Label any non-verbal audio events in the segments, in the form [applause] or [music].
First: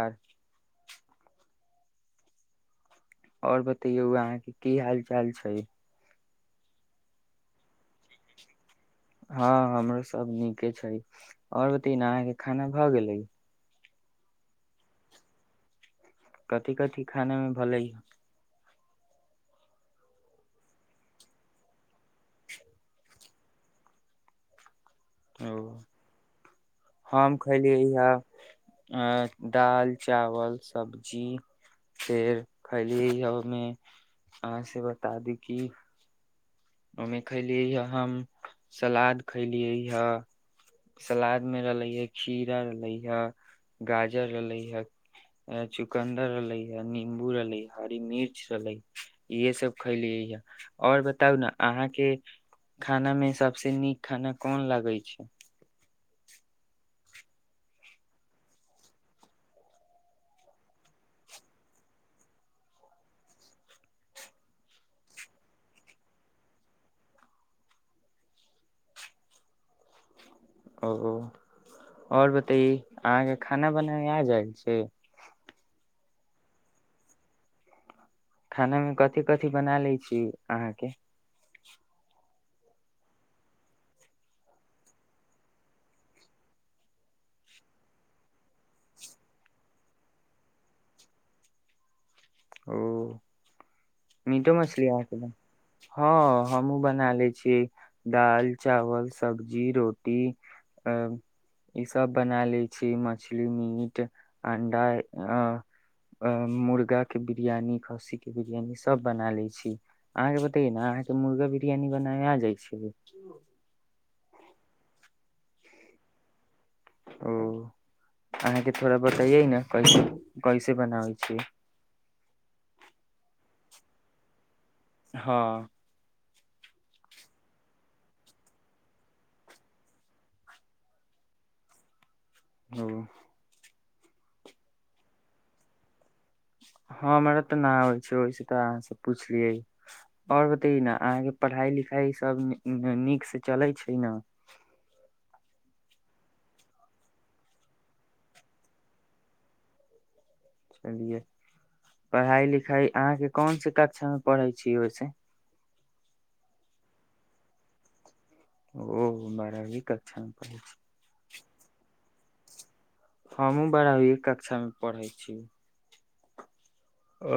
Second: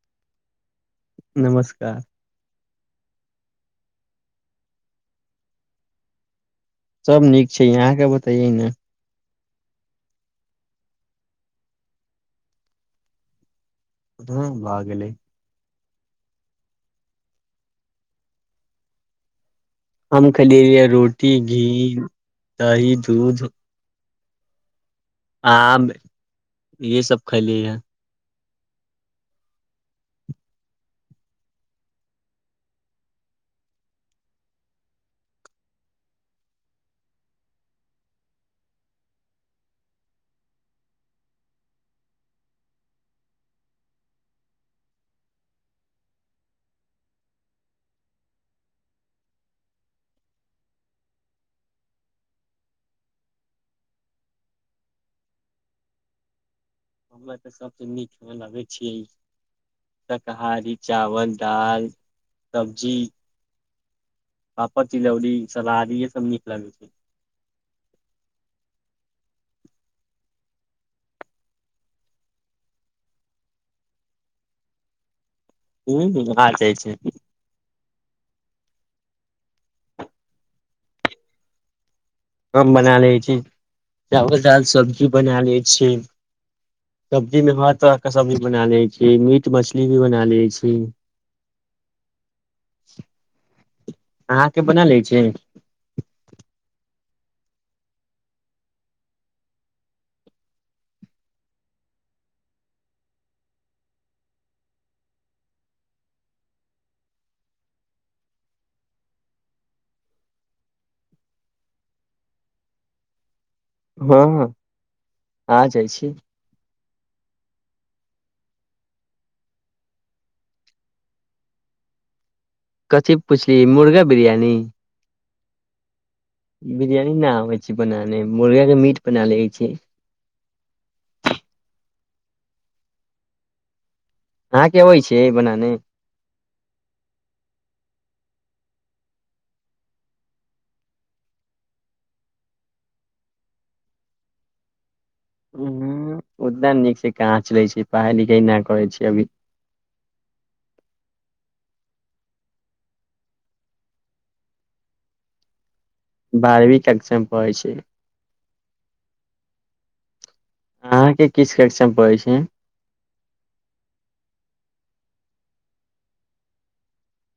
आर नमस्कार और बतैयौ अहाँ के की हाल चाल छै सब नीक छै यहाँके बताइये ने हँ हमरो सब नीके छै आओर बतिन अहाँके खाना भऽ गेले धू भ गेलै कथी कथी खानामे भलै हम खेलिए अ रोटी घी दही दूध ओ आम इहे सब हम खयलियै ह खेलियै इहा आ दाल चावल सब्जी फेर खली हमे अहाँ से बता दी की ओहि में खैलिये हे हम सलाद खैलियै हे सलाद मे रहले हे खीरा रहले हे गाजर रहले हे चुकन्दर रहलै है नीम्बू रहलै हरी मिर्च रहलै इहे सब खैलियै य आओर बताउ ने अहाँ के खाना में सबसँ नीक खाना कोन लगै छै हमरा तऽ सबसेँ नीक मे लगे छै शकहारी चावल दाल सब्जी पापड़ तिलौड़ी सलाद इहे सब नीक लगै छै ओ ओ आओर बतैनि अहाँके खाना बनेना आ जाय छै हूँ हूँ आ जाइ छै खाना मे कथि कथि बना ले छी अहाँके हम बना ले छी चावल दाल सब्जी बना ले छी सब्जी में हर तरह के सब्जी बना ले छी मीट मछली भी बना ले छी ओ मीटो अहाँके बना मछली ले अहा छी क हँ हमहुँ बना ले छियै दाल चावल सब्जी रोटी [unintelligible] इ सब बना ले छी मछली मीट अंडा अ अ मुर्गाके बिरियानी खस्सीे के बिरियानी सभ बना ले छी अहाँके बतैयए ने अहाँके मुर्गा बिरियानी बनाए आ जाइ छै हँ हँ आ जाइ छी ओ अहाँके थोड़ा बतैयै ने कैसे कैसे बनाबै छीयै कथी पुछली मुर्गा बिरयानी हँ बिरियानी न आबे छै बनाने मुर्गा के मीट बना ले छी ओ अहाँ के अबै छै बनाने हमरा तऽ न होइ छै ओहिस तऽ अहाँ से पुछलियै आओर बतैयै न अहाँके पढ़ाई लिखाई सब नीक से चले छै न ओद्दे नीक से कहाँ चले छी पढ़ाई लिखाई एहिना करै छी अभी चलियै पढ़ाई लिखाइ अहाँके कोनस कक्षा मे पढ़ै छीयै ओहिसे बारहवीं कक्षा म परहै छी ओ बारहवीं कक्षा मे परहै छी अहाँके किस कक्षा मे परहै छी हमहुँ बारहवींए कक्षा मे पढ़ै छी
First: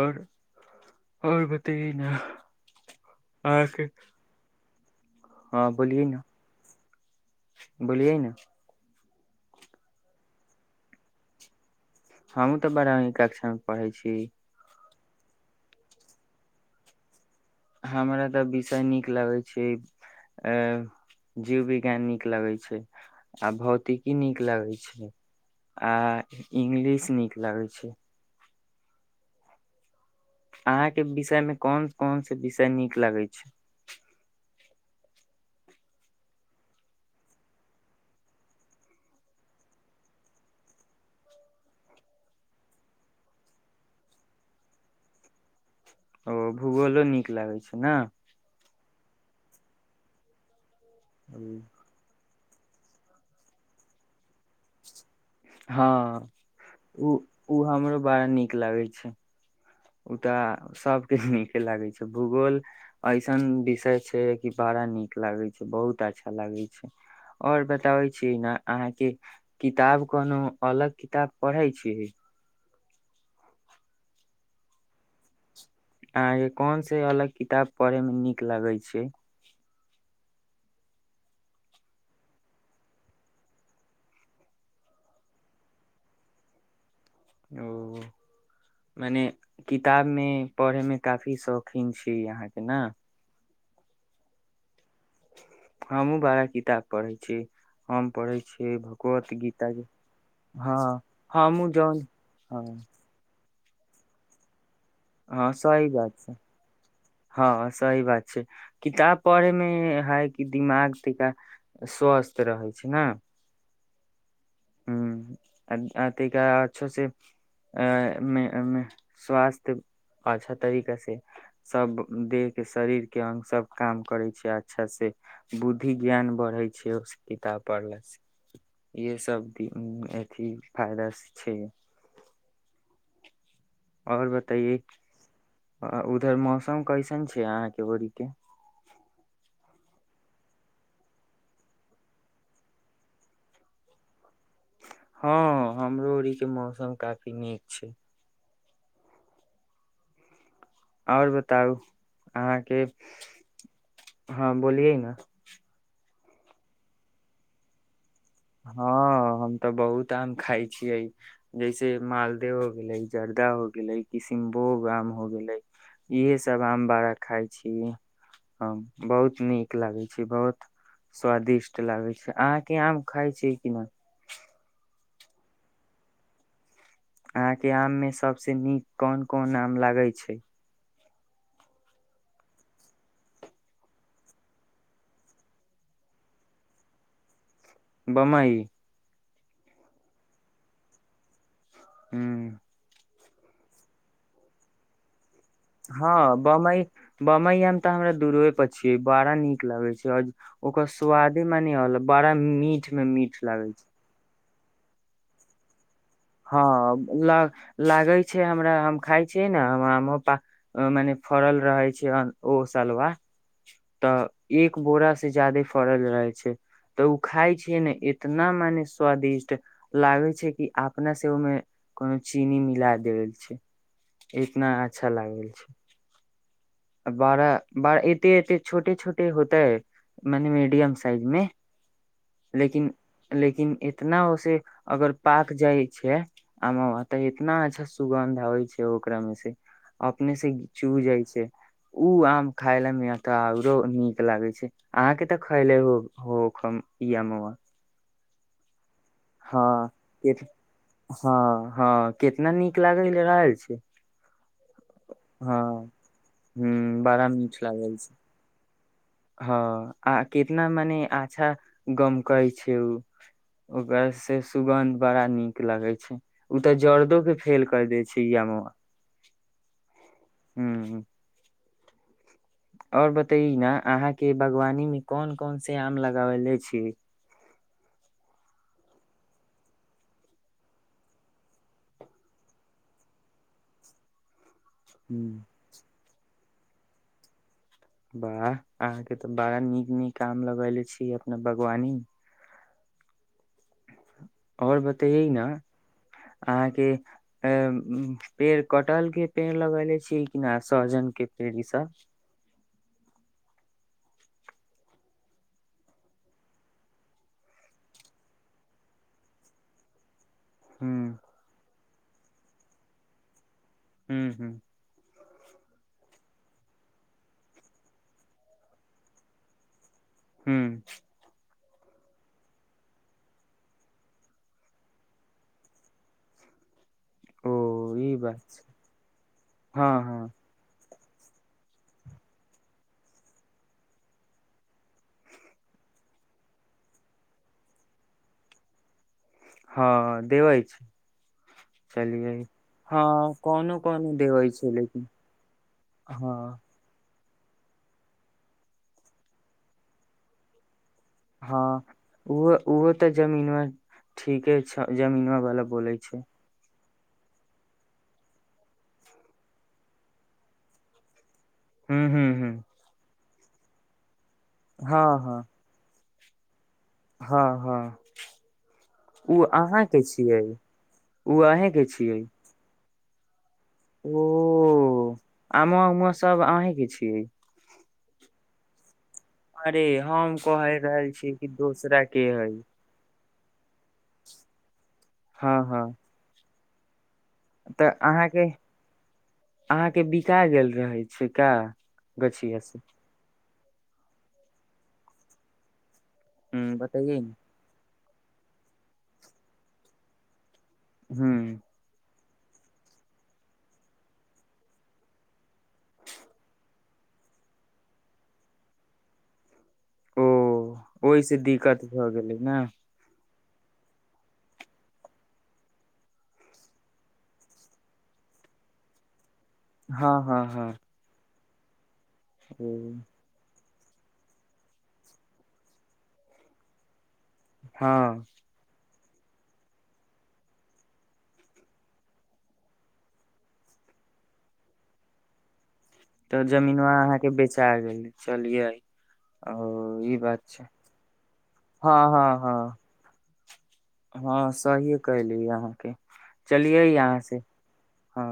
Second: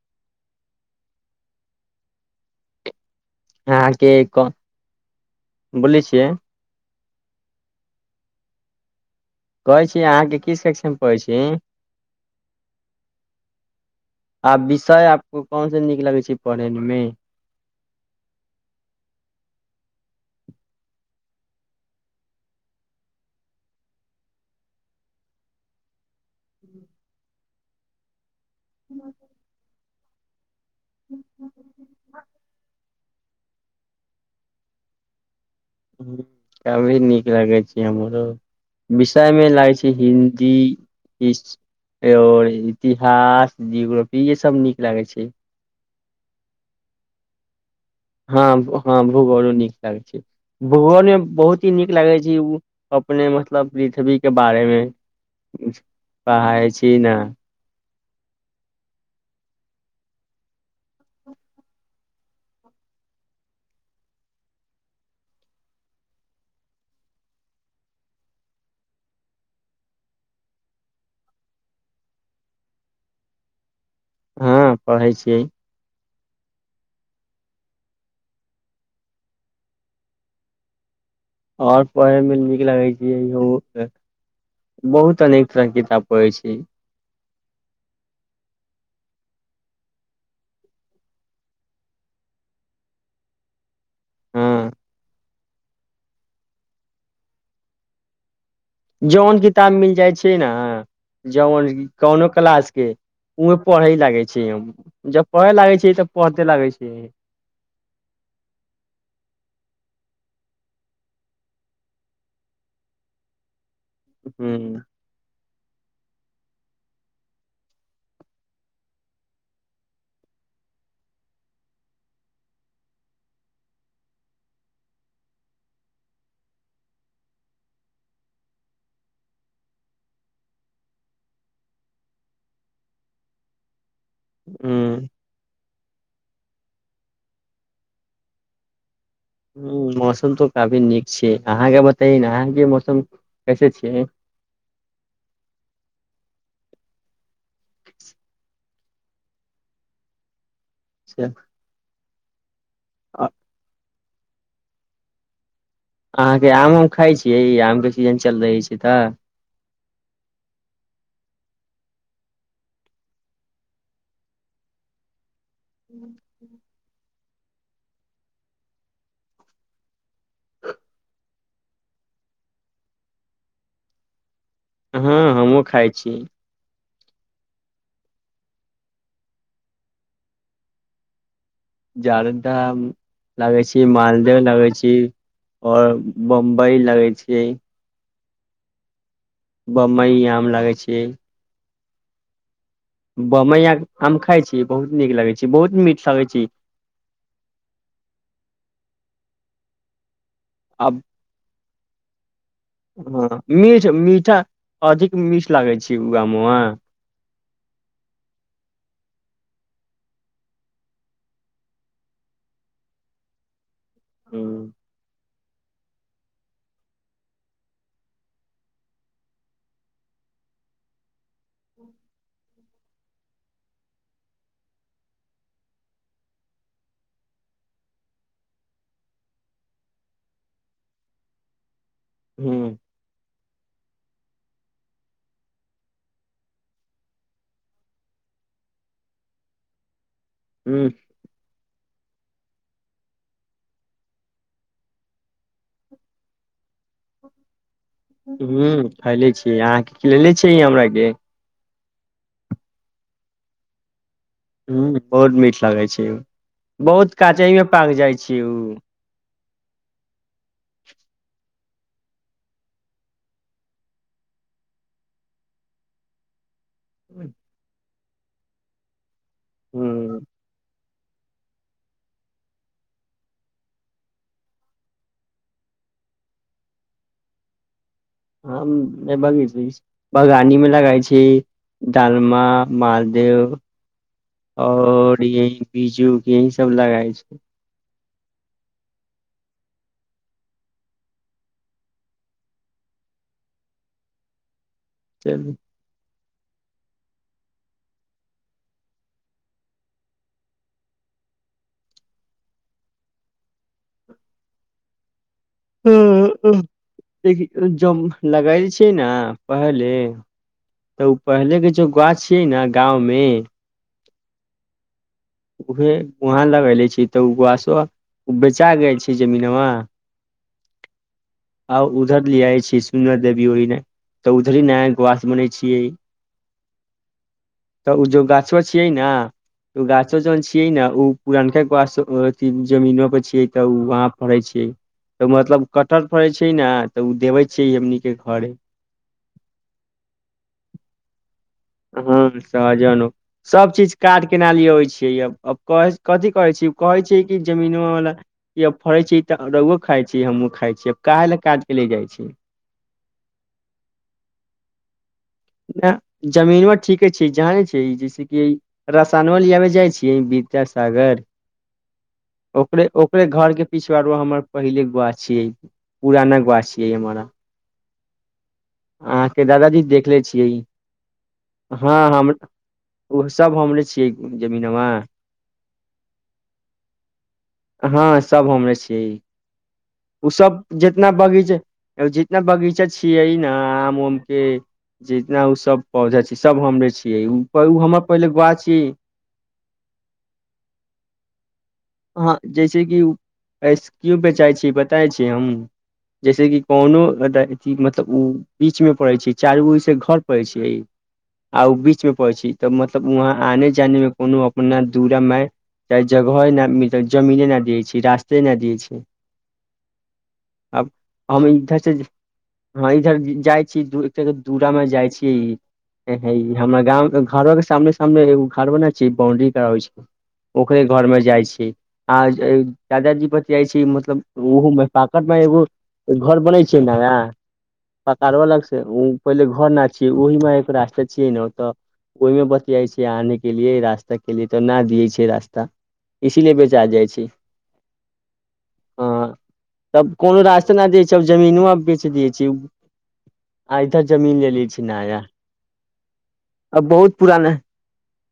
आओर आओर बतैयै न अहाँ के क हँ बोलै बोलियै न छियै बोलियै न कहै छी अहाँके की सेक्शन पै छी हमहूँ तऽ बारहवीं कक्षा मे परहै छी आ विषय आपको कोन से नीक लगे छै पढ़े में हमरा तऽ विषय नीक लगैत छै अ जीव विज्ञान नीक लगै छै आ भौतिकी नीक लगै छै आ इंगलिश नीक लगै छै [inaudible] अहाँ के विषय मे कोन कोन से विषय नीक लगै छै सभी नीक लगै छै हमरो विषय मे लागै छै हिन्दी हीस और इतिहास जियोग्रफी इहे सब नीक लागे छै ओ भूगोलो नीक लागैत छै ने हँ हँ भूगोलो नीक लागै छै भूगोल मे बहुत ही नीक लागै छै ओ अपने मतलब पृथ्वी के बारेमे पढ़ै छी ने ओ हमरो बड़ा नीक लागै छै ओ त सबके नीके लागै छै भूगोल ऐसन विषय छै कि बड़ा नीक लागे छै बहुत अच्छा लागे छै आओर बताबै छीयै न अहाँके किताब कोनो अलग किताब पढ़ै छी हँ पढ़ै छियै अहाँके कोन से अलग किताब पढ़े मे नीक लगे छै आओर पढ़े मे नीक लगै छै बहुत अनेक तरह के किताब पढ़ै छी ओ मने किताब मे पढ़े मे काफी शौकीन छी अहाँ के ने हँ हमहुँ बारा किताब पढ़ै छी हम पढ़ै छियै भगवत जौन गीता किताब के मिल जाइ छै ने हँ जौन हमहुँ कोनो क्लास हँ के उहे पढ़ेहि लागे छियै हम जब हँ पढ़े लागै सही छियै तब बात छै पढ़ते लागै छी हँ सही बात छै किताब पढ़े मे है कि दिमाग टिका स्वस्थ रहै छै ने हूंम्म हूंम्म आ तै के बाद अच्छो से अ मे स्वास्थ्य अच्छा तरीका से सभ देहके शरीरके अङ्ग सभ काम करै छै अच्छासँ बुद्धि ज्ञान बढ़ै छै ओ सब किताब पढ़लासे इहे सब अथी फायदा छै और बतैइयै ह उधर मौसम कैसन छै अहाँ के बड़ी के हूंम्म मौसम तो काफी नीक छै अहाँके बतैयै ने अहाँके मौसम कैसे छियै हँ हमरो ओरीके मौसम काफी नीक छै अच्छा, आओर बताउ अहाँके अ- हँ बोलियै ने अहाँ के आम उम खाय छीयै ई आम के सीजन चल रहै छै तऽ हँ हम तऽ बहुत आम खाइ छियै जैसे मालदे हो गेले जर्दा हो गेले किसनभो गाम हो गेले इहे सब आम बड़ खाइ छी हम बहुत नीक लागै छी बहुत स्वादिष्ट लागै छै अहाँआम खाय छियै कि न हँ हमहुँ खाइ छी अहाँके आम मे सबसे नीक कोन कोन आम लागे छै जरदा आम लगै छी मालदेव लगै छी और बम्बई लगै छियै बमइ बम्बइ आम लागै छियै हू ब मैया आम खाय छी बहुत नीक लगे छै बहुत मीठ लगै हँ छै बमई बमईय मे तऽ हमरा दू रोए पर छीय बड़ा नीक लगे छै और ओकर स्वाद म होल बड़ा मिट हँ मीठ मीठा अधिक मीठ लागै छै उगा मे हँ ल लागे छै हमरा हम खाय छियै ने हम पा मने फड़ल रहै छै ओ सलवार तऽ ह एक बोरा से ज्यादे फड़ल रहै छै तऽ उ खाय छियै ने इतना माने स्वादिष्ट लागै छै कि आपना से ओहिमे कोनो चीनी मिला देल छै इतना अच्छा लागल छै बारा बड़ एते एते छोटे छोटे होतै मने मीडियम साइज मे ह लेकिन लेकिन इतना ओसे अगर पाक जाइ छै आवमा तऽ इतना अच्छा सुगन्ध आवै छै ओकरा मे से अपने से ह चू जाइ छै उ आम खाय ल मे तऽ आऔरो नीक लागे छै अहाँ के तऽ खैले हो हो इ अमुआ हुं खले छीय अहाँके खिले केत छ हमरा के हँ हँ केितना नीक लागल ले रहल छै ह बहुत मीठ हँ लागै छै ह बहुत बड़ा मीठ काजैयो पाक लागल छै जाइ छी उ हँ आ कितना मने अच्छा गमकै छै उ ओकर से सुगन्ध बड़ा नीक लगै छै उ तऽ जर्दो के फेल कर दै छै य यमुआं हू हू हू और बतई न अहाँ के बागवानी में कौन कौन से आम लगवेले छी ह नहि भागी [unintelligible] बगानी मे लगाई छी डालमा मालदेव आओर हूँ यह बीजू यह सब लगए छी वाह अहाँ के तऽ बड़ा नीक नीक काम लगैले छी अपना बागवानी आओर बतैयै नऽ चलू अहाँके अ पेड़ कटल के पेड़ लगैले छी किना सहजन के पेड़ इ सब देखी ज लगाय छै ने पहले ह तऽ ओ पहिले के जो गाछियै ने गाँ मे हू हू उहे वहाँ लगैले छी तऽसो बेचा गय छै जमीन मे हू आउ उधर लिआइ छी सुन्दर देवी ओहि तऽ ऊधर नया गास बनै छियै ओ तऽ ओ ई जो बात गाछो छै छियै न ओ हँ गाछो हँ जन छ छिय न ओ पुरानका अथि जमीनमा पर छियै तऽ वहाँ पढ़े छियै तऽ मतलब कटहर फड़ै छै ने तऽ ओ देबै छियै हमनीक के घरे हँ देबइ छै चलियै ह हँ सहजन सब कोनो चीज कोनो काड देबै केना छै लिय अबै लेकिन छियै अब क कथि कहै हँ छी कहै छै कि जमीनो वाला य फड़े छै तऽ रुओ खाइ छी हमूँ खाय छीय हँ ओहो ओहो तऽ जमीन मे ठीके छै जमीनमा वला ना बोले छै जमीनवा ठीके छै जाने छै जैसे कि रसानो लियाबमे जाइत छियै विता सागर हूं हूं हूँ कर ओकरे घर के पिछा रो हमर पहिले हँ गुआ हँ छियै पुराना गुआ छियै हमर हँ हँ उ अहाँके दादाजी अहाँ के देखले छियै ओ अहेंके हँ छियै हम ओ सब हमरे छियै ओ जमीनवा आममा उममा सब अहीं के छीयै हँ सब हमरे छियै ई अरे ओ हम सब कहि जितना रहल छी कि दोसरा बगीचा के जितना हइ बगीचा छियै न आम उम के जितना ओ हँ सब हँ पौधा छै सब हमरे छियै उ तऽ अहाँके अहाँके बिका गेल रहै छै का ह गछिया से जैसे कि आईस क्यूब बेचाइ छै बताै छी हम जैसे कि ह कोनो बतैयै [unintelligible] ने मतलब ओ बीच मे पड़े छै चारु बगलसेँ घर पड़े छै हुँ आ ओ बीच मे पहुची तऽ मतलब वहाँ आने जाने मे कोनो अपना दूरा माय चाहे जगह नहि मिलते जमीने नहि दियै छै रास्ते नहि दियै छै ओ आब ओहिसँ हम दिक्कत इधरसँ भऽ गेलै ने हा इधर जाइ छी [unintelligible] दूरा माहे जाइ छियै ई ह ई हमरा गाँव घरो के सामने सामने एगो घर बना छी बाउंड्री कराबै छै हँ हँ हँ ओकरे घर माहे जाइ छै आ ओ दादाजी छियाइ छी मतलब ओहो [unintelligible] मे एगो घर बनै छै नया हँ पकारब अलग से पहिले घर नै छियै ओहिमे एक रास्ता छियै ने औतअ ओहिमे बतियाइ छै आने के लिए रास्ता के लिए तऽ ना दिये छै रास्ता तऽ इसीलिए जमीनो बेचा जाइ अहाँ छै के बेचा गेल चलिये हँ ओ तब ई बात कोनो छै रास्ता न दै छै अब जमीनो आब हँ बेच दै हँ छै आ इधर हँ जमीन ले हँ ले छै सहिए नया कहली अहाँके चलियै अब बहुत यहाँसे पुराना हँ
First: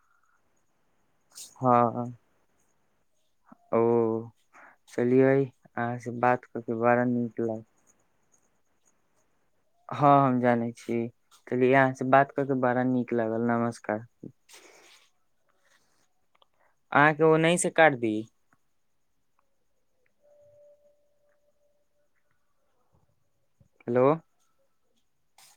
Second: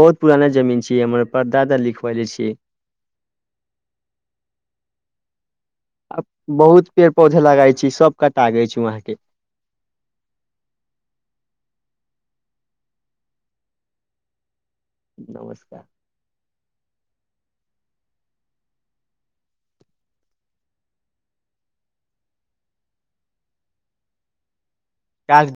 बहुत पुराना जमीन छिये हमर परदादा हँ लिखवले छीयै ओ चलियै अहाँ से आ बात कऽ के बहुत बड़ा पेड़ नीक पौधे लागल लगई छै सब कटा गेल छै वहा के हँ हम जानै छी चलिय अहाँ से बात कर के बड़ा नीक लागल नमस्कार नमस्कार अहाँके ओनही से काट दी हेलो काल